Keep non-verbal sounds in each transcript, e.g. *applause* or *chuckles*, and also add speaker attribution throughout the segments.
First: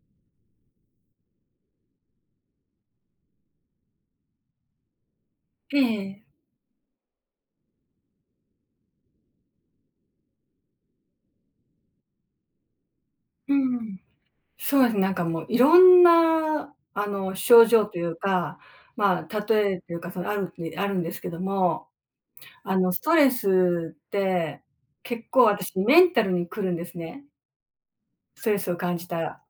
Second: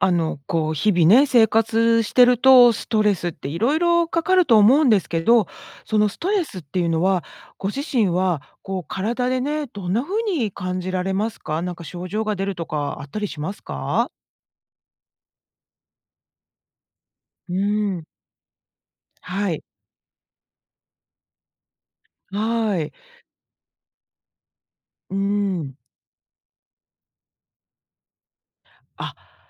Speaker 1: あの、こう、日々ね、生活してるとストレスっていろいろかかると思うんですけど、
Speaker 2: ええ
Speaker 1: そのス
Speaker 2: ええ。
Speaker 1: トレスっていうのは、ご自身は、こう体でね、どんな風に感じられますか？なんか症状が出るとかあったりし
Speaker 2: う
Speaker 1: ます
Speaker 2: んうん。
Speaker 1: か？
Speaker 2: そうで、なんかもう色んな、あの、
Speaker 1: う
Speaker 2: 症状
Speaker 1: ー
Speaker 2: とい
Speaker 1: ん。
Speaker 2: うか、ま、
Speaker 1: はい。
Speaker 2: 例えというか、そのあるに、あるんですけども、あ
Speaker 1: はい。
Speaker 2: の、ストレスって、
Speaker 1: うー
Speaker 2: 結構あた
Speaker 1: ん。
Speaker 2: しメンタルに来るんですねストレスを感じ
Speaker 1: あ、
Speaker 2: たら。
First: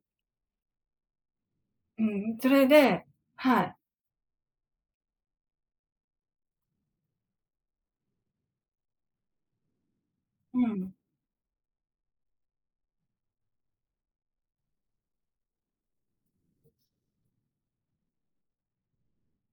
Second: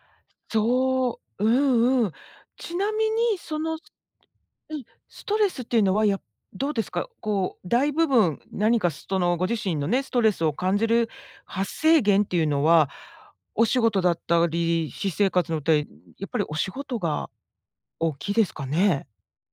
Speaker 1: そうう
Speaker 2: う
Speaker 1: ん
Speaker 2: ん
Speaker 1: うん。
Speaker 2: うん、それ
Speaker 1: ちな
Speaker 2: で
Speaker 1: みに、そ
Speaker 2: はい。
Speaker 1: の、すうん、ストレスっていうのは、やどうですか？こう、大部分、何かそのご自身のね、ストレスを
Speaker 2: う
Speaker 1: 感じ
Speaker 2: ん。
Speaker 1: る発生源っていうのは、お仕事だったり私生活のって、んやっぱりお仕事が大きいですかね？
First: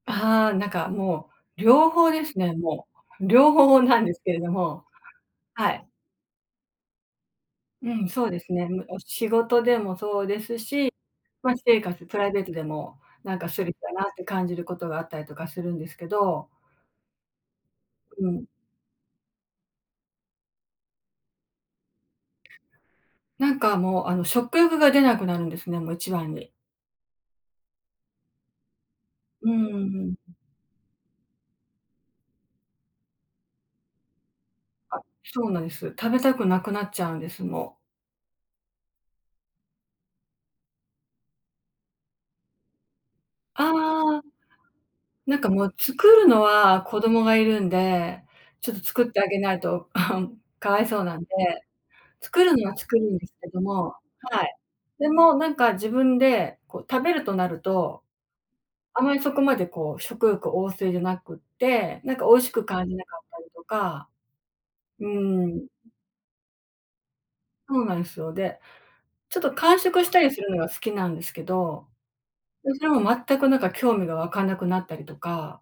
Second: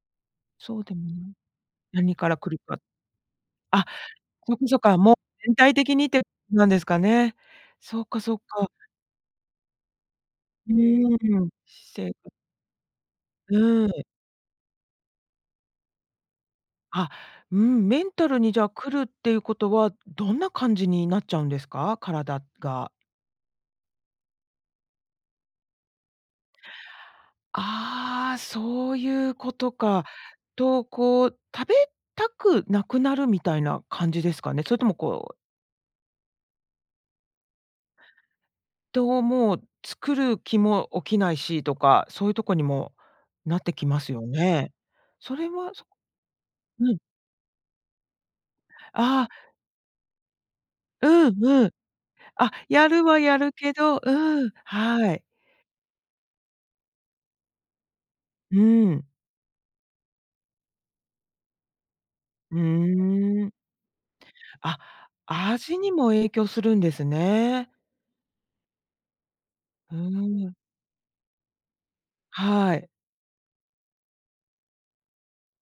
Speaker 2: ああ、なん
Speaker 1: そう
Speaker 2: か
Speaker 1: でも
Speaker 2: も
Speaker 1: な
Speaker 2: う、両方
Speaker 1: 何
Speaker 2: で
Speaker 1: から
Speaker 2: す
Speaker 1: 来
Speaker 2: ね、
Speaker 1: るか
Speaker 2: もう。両方
Speaker 1: あ、
Speaker 2: なんですけれど
Speaker 1: そっかそっ
Speaker 2: も、
Speaker 1: か、もう、全
Speaker 2: は
Speaker 1: 体
Speaker 2: い。
Speaker 1: 的にって、なんですかね。
Speaker 2: う
Speaker 1: そっ
Speaker 2: ん、
Speaker 1: か、
Speaker 2: そう
Speaker 1: そ
Speaker 2: で
Speaker 1: っ
Speaker 2: すね。
Speaker 1: か。
Speaker 2: もう、仕事でもそうです
Speaker 1: う
Speaker 2: し、
Speaker 1: ーん、
Speaker 2: ま、私生
Speaker 1: し
Speaker 2: 活、
Speaker 1: せい
Speaker 2: プライ
Speaker 1: か
Speaker 2: ベートでもなんか
Speaker 1: う
Speaker 2: ストレス
Speaker 1: ー
Speaker 2: だ
Speaker 1: ん。
Speaker 2: なって感じることがあったりとかするんですけど
Speaker 1: あ、うーん、メン
Speaker 2: う
Speaker 1: タル
Speaker 2: ん。
Speaker 1: にじゃ、来るっていうことは、どんな感じになっちゃうんですか？体が。
Speaker 2: なんかもう、あの、食欲が出なくなるんですね、もう一番に。
Speaker 1: ああ、そういう
Speaker 2: うん
Speaker 1: こ
Speaker 2: う
Speaker 1: と
Speaker 2: んう
Speaker 1: か。
Speaker 2: ん。
Speaker 1: と、こう、食べたくなくなるみたいな感じですかね？それとも
Speaker 2: あ、
Speaker 1: こう
Speaker 2: そうなんです。食べたくなくなっちゃうんです、もう。
Speaker 1: と、もう、作る気も起きないしとか、そういうとこにもなってきます
Speaker 2: あ
Speaker 1: よ
Speaker 2: あ。
Speaker 1: ね？そ
Speaker 2: なん
Speaker 1: れ
Speaker 2: かも
Speaker 1: は、
Speaker 2: う、
Speaker 1: そ
Speaker 2: 作るのは、
Speaker 1: うん。
Speaker 2: 子供がいるんでちょっと作って
Speaker 1: あ
Speaker 2: あげ
Speaker 1: あ。
Speaker 2: ないと *chuckles* かわいそうなんで
Speaker 1: うんうん。
Speaker 2: 作
Speaker 1: あ、
Speaker 2: るには
Speaker 1: や
Speaker 2: 作る
Speaker 1: るは
Speaker 2: んです
Speaker 1: や
Speaker 2: け
Speaker 1: る
Speaker 2: ど
Speaker 1: け
Speaker 2: も、
Speaker 1: どう
Speaker 2: は
Speaker 1: ん、
Speaker 2: い。で
Speaker 1: はい。
Speaker 2: も、なんか自分で、こう食べるとなると、
Speaker 1: う
Speaker 2: あ
Speaker 1: ん。
Speaker 2: まりそこまでこう、食欲旺盛じゃなくって、なんか美味し
Speaker 1: う
Speaker 2: く感じなかった
Speaker 1: ー
Speaker 2: り
Speaker 1: ん。
Speaker 2: とか。
Speaker 1: あ、
Speaker 2: うーん。
Speaker 1: 味にも影響するんですね。
Speaker 2: そうなんすよ。で、ちょっと間
Speaker 1: う
Speaker 2: 食
Speaker 1: ん
Speaker 2: した
Speaker 1: う
Speaker 2: りす
Speaker 1: んう
Speaker 2: る
Speaker 1: ん。
Speaker 2: のが好きなんですけど、そ
Speaker 1: は
Speaker 2: ち
Speaker 1: い。
Speaker 2: らも全くなんか興味が湧かなくなったりとか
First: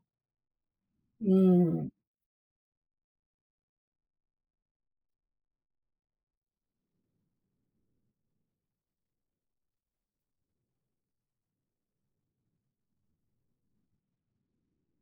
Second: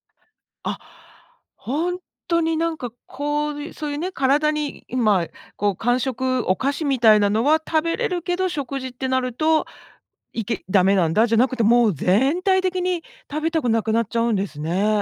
Speaker 1: あ、
Speaker 2: うーん。
Speaker 1: ほんとになんかこうゆそういうね、体に、今こう、間食お菓子みたいなのは食べれるけど食事ってなると、いけダメなんだじゃなくて、もう全体的に食べたくなくなっちゃうんですね。